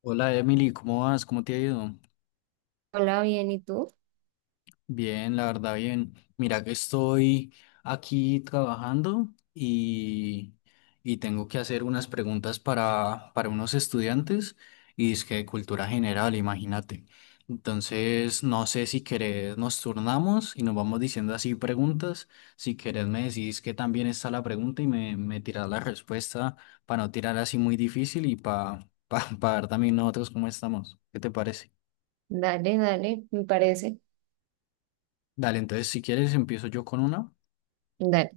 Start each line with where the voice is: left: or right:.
left: Hola Emily, ¿cómo vas? ¿Cómo te ha ido?
right: Hola, bien, ¿y tú?
left: Bien, la verdad, bien. Mira que estoy aquí trabajando y, y tengo que hacer unas preguntas para unos estudiantes y es que de cultura general, imagínate. Entonces, no sé si querés nos turnamos y nos vamos diciendo así preguntas. Si querés me decís que también está la pregunta y me tirás la respuesta para no tirar así muy difícil y para pa ver también nosotros cómo estamos. ¿Qué te parece?
right: Dale, dale, me parece.
left: Dale, entonces si quieres empiezo yo con una.
right: Dale,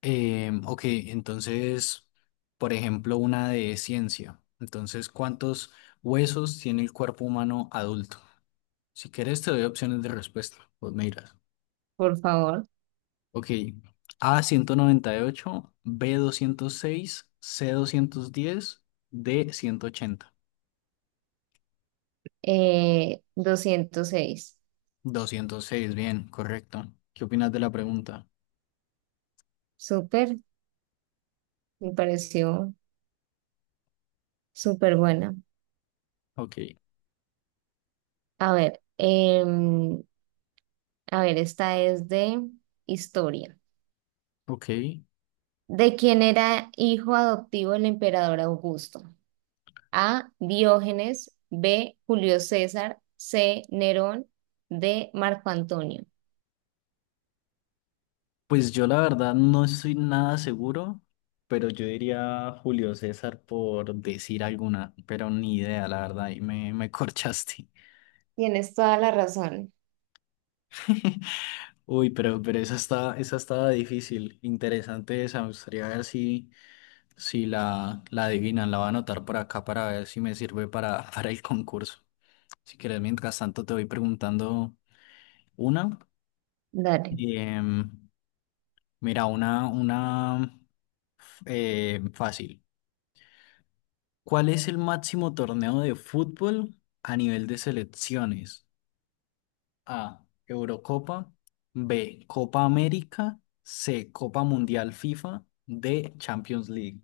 left: Ok, entonces, por ejemplo, una de ciencia. Entonces, ¿cuántos huesos tiene el cuerpo humano adulto? Si quieres te doy opciones de respuesta, pues me dirás.
right: por favor.
left: Ok, A 198, B 206, C 210, D 180.
right: 206.
left: 206, bien, correcto. ¿Qué opinas de la pregunta?
right: Súper, me pareció súper buena.
left: Ok,
right: A ver, a ver, esta es de historia.
left: ok.
right: ¿De quién era hijo adoptivo el emperador Augusto? A. Diógenes. B. Julio César. C. Nerón. D. Marco Antonio.
left: Pues yo la verdad no estoy nada seguro, pero yo diría Julio César por decir alguna, pero ni idea, la verdad, y me corchaste.
right: Tienes toda la razón.
left: Uy, pero esa estaba difícil, interesante esa, me gustaría ver si la adivinan, la voy a anotar por acá para ver si me sirve para el concurso. Si quieres, mientras tanto te voy preguntando una.
right: Dale.
left: Em, Mira, una fácil. ¿Cuál es el máximo torneo de fútbol a nivel de selecciones? A. Eurocopa. B. Copa América. C. Copa Mundial FIFA. D. Champions League.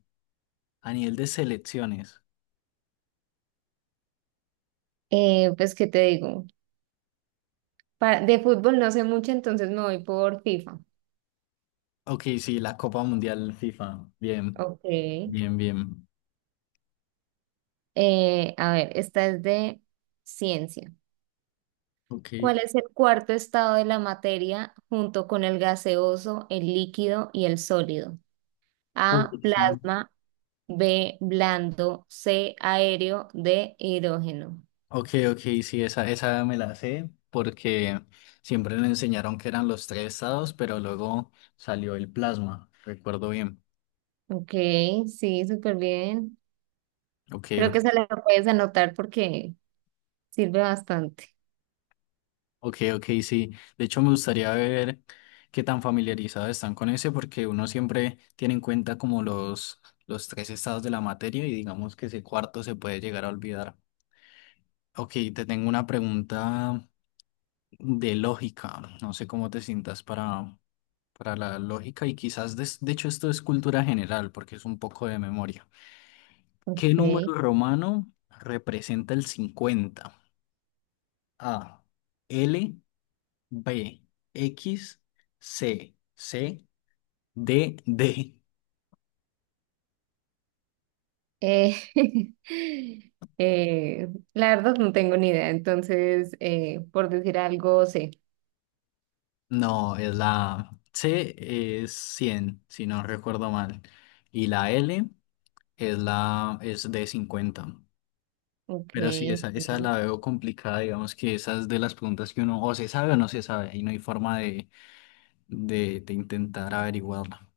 left: A nivel de selecciones.
right: Pues, ¿qué te digo? De fútbol no sé mucho, entonces me voy por FIFA.
left: Ok, sí, la Copa Mundial FIFA. Bien,
right: Ok.
left: bien, bien.
right: A ver, esta es de ciencia.
left: Ok.
right: ¿Cuál es el cuarto estado de la materia junto con el gaseoso, el líquido y el sólido?
left: Uh,
right: A,
left: esa-
right: plasma, B, blando, C, aéreo, D, hidrógeno.
left: Ok, ok, sí, esa me la sé porque siempre me enseñaron que eran los tres estados, pero luego salió el plasma. Recuerdo bien.
right: Ok, sí, súper bien.
left: Ok,
right: Creo
left: ok.
right: que esa la puedes anotar porque sirve bastante.
left: Ok, ok, sí. De hecho, me gustaría ver qué tan familiarizados están con ese, porque uno siempre tiene en cuenta como los tres estados de la materia y digamos que ese cuarto se puede llegar a olvidar. Ok, te tengo una pregunta de lógica. No sé cómo te sientas para la lógica y quizás, de hecho, esto es cultura general, porque es un poco de memoria. ¿Qué número
right: Ok.
left: romano representa el 50? A, L. B, X. C, C. D, D.
right: Eh, la verdad no tengo ni idea. Entonces, por decir algo, sé.
left: No, es la C, es 100 si no recuerdo mal. Y la L es de 50.
right: Ok,
left: Pero sí, esa
right: ok.
left: la veo complicada, digamos que esas de las preguntas que uno o se sabe o no se sabe, y no hay forma de intentar averiguarla.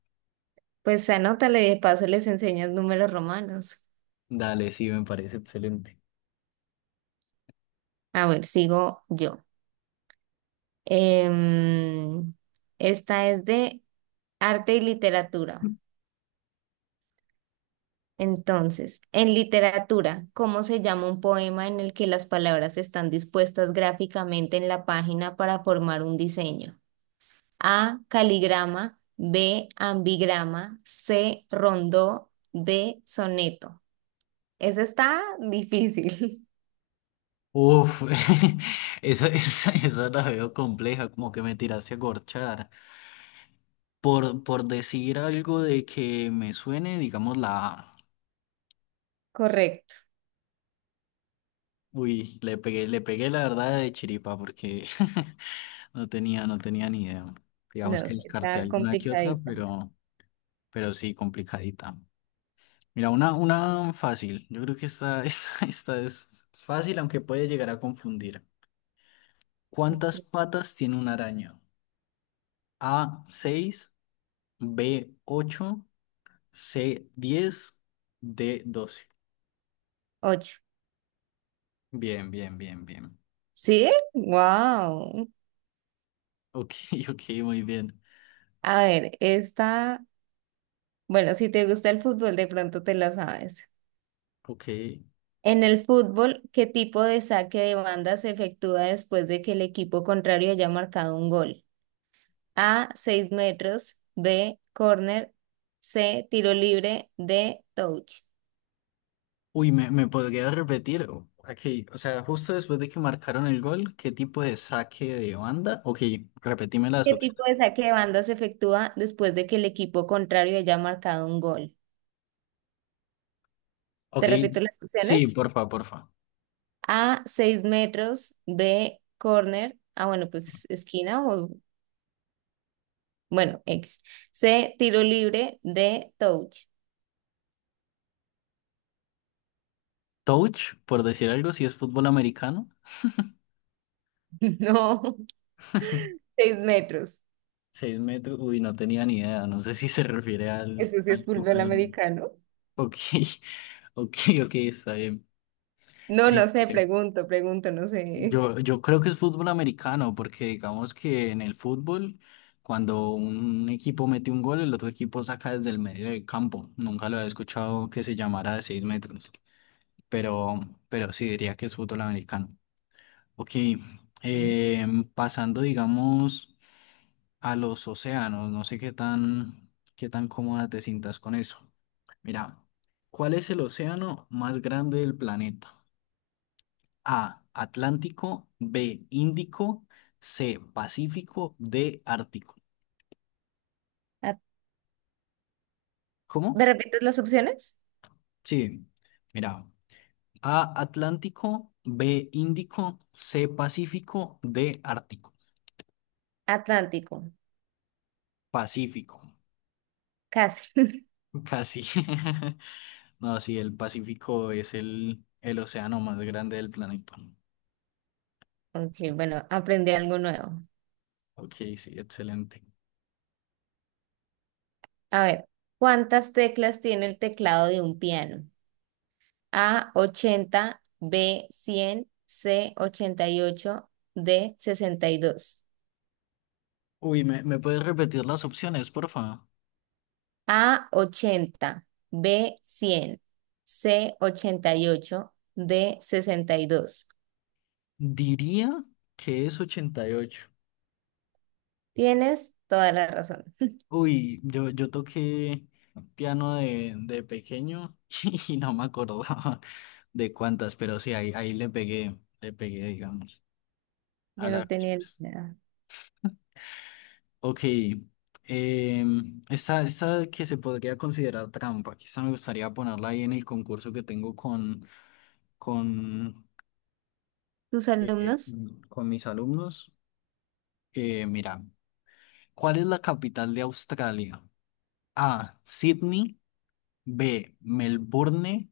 right: Pues anótale, de paso les enseñas números romanos.
left: Dale, sí, me parece excelente.
right: A ver, sigo yo. Em, Esta es de arte y literatura. Entonces, en literatura, ¿cómo se llama un poema en el que las palabras están dispuestas gráficamente en la página para formar un diseño? A, caligrama, B, ambigrama, C, rondó, D, soneto. Esa está difícil.
left: Uf, esa la veo compleja, como que me tiraste a corchar. Por decir algo de que me suene, digamos la A.
right: Correcto.
left: Uy, le pegué la verdad de chiripa porque no tenía ni idea. Digamos
right: No,
left: que
right: sí,
left: descarté
right: está
left: alguna que otra,
right: complicadita.
left: pero sí, complicadita. Mira, una fácil. Yo creo que esta es fácil, aunque puede llegar a confundir. ¿Cuántas
right: Ok.
left: patas tiene una araña? A, seis. B, ocho. C, 10. D, 12.
right: Ocho.
left: Bien, bien, bien, bien.
right: ¿Sí? Wow.
left: Ok, ok, muy bien.
right: A ver, esta, bueno, si te gusta el fútbol, de pronto te la sabes.
left: Ok.
right: En el fútbol, ¿qué tipo de saque de banda se efectúa después de que el equipo contrario haya marcado un gol? A, 6 metros. B, corner. C, tiro libre. D, touch.
left: Uy, ¿me podría repetir? Ok, o sea, justo después de que marcaron el gol, ¿qué tipo de saque de banda? Ok, repetime las
right: ¿Qué
left: opciones.
right: tipo de saque de banda se efectúa después de que el equipo contrario haya marcado un gol?
left: Ok,
right: Te repito las
left: sí,
right: opciones.
left: porfa, porfa.
right: A, 6 metros. B, corner. Ah, bueno, pues esquina o, bueno, X. C, tiro libre. D, touch.
left: Touch, por decir algo, si es fútbol americano.
right: No, 6 metros.
left: 6 metros, uy, no tenía ni idea. No sé si se refiere al,
right: Eso sí es
left: al
right: fútbol
left: fútbol americano.
right: americano.
left: Ok, ok, ok, está bien.
right: No, no sé, pregunto, pregunto, no sé.
left: Yo creo que es fútbol americano, porque digamos que en el fútbol, cuando un equipo mete un gol, el otro equipo saca desde el medio del campo. Nunca lo he escuchado que se llamara de 6 metros, pero, pero sí diría que es fútbol americano. Ok,
right: Mm.
left: pasando, digamos, a los océanos, no sé qué tan cómoda te sientas con eso. Mira, ¿cuál es el océano más grande del planeta? A, Atlántico. B, Índico. C, Pacífico. D, Ártico.
right: Ah,
left: ¿Cómo?
right: ¿me repites las opciones?
left: Sí, mira, A, Atlántico. B, Índico. C, Pacífico. D, Ártico.
right: Atlántico,
left: Pacífico,
right: casi.
left: casi. No, sí, el Pacífico es el océano más grande del planeta.
right: Ok, bueno, aprendí algo nuevo.
left: Ok, sí, excelente.
right: A ver, ¿cuántas teclas tiene el teclado de un piano? A, 80, B, 100, C, 88, D, 62.
left: Uy, ¿me puedes repetir las opciones, por favor?
right: A, 80, B, 100, C, 88, D, 62.
left: Diría que es 88.
right: Tienes toda la razón.
left: Uy, yo toqué piano de pequeño y no me acordaba de cuántas, pero sí, ahí le pegué, digamos, a
right: Yo no
left: la
right: tenía
left: pues.
right: ni idea.
left: Ok, esta que se podría considerar trampa, que esta me gustaría ponerla ahí en el concurso que tengo con,
right: ¿Tus
left: eh,
right: alumnos?
left: con mis alumnos. Mira, ¿cuál es la capital de Australia? A, Sydney. B, Melbourne.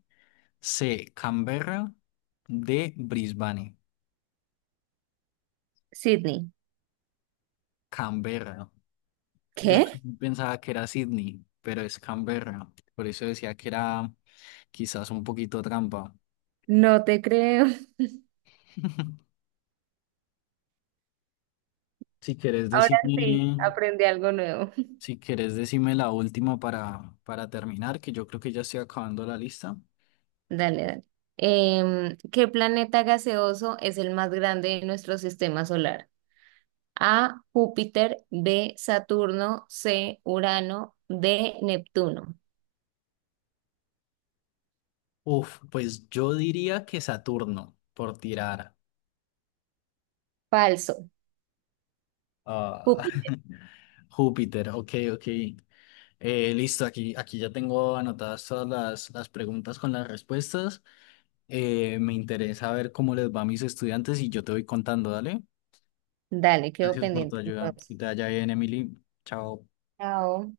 left: C, Canberra. D, Brisbane.
right: Sydney.
left: Canberra. Yo
right: ¿Qué?
left: también pensaba que era Sydney, pero es Canberra. Por eso decía que era quizás un poquito trampa.
right: No te creo.
left: Si quieres
right: Ahora sí,
left: decirme,
right: aprendí algo nuevo.
left: si quieres decirme la última para terminar, que yo creo que ya estoy acabando la lista.
right: Dale, dale. ¿Qué planeta gaseoso es el más grande de nuestro sistema solar? A, Júpiter, B, Saturno, C, Urano, D, Neptuno.
left: Uf, pues yo diría que Saturno, por tirar.
right: Falso.
left: Ah,
right: Júpiter.
left: Júpiter, ok, ok. Listo, aquí ya tengo anotadas todas las preguntas con las respuestas. Me interesa ver cómo les va a mis estudiantes y yo te voy contando, dale.
right: Dale, quedo
left: Gracias por tu
right: pendiente
left: ayuda.
right: entonces.
left: Que te vaya bien, Emily. Chao.
right: Chao.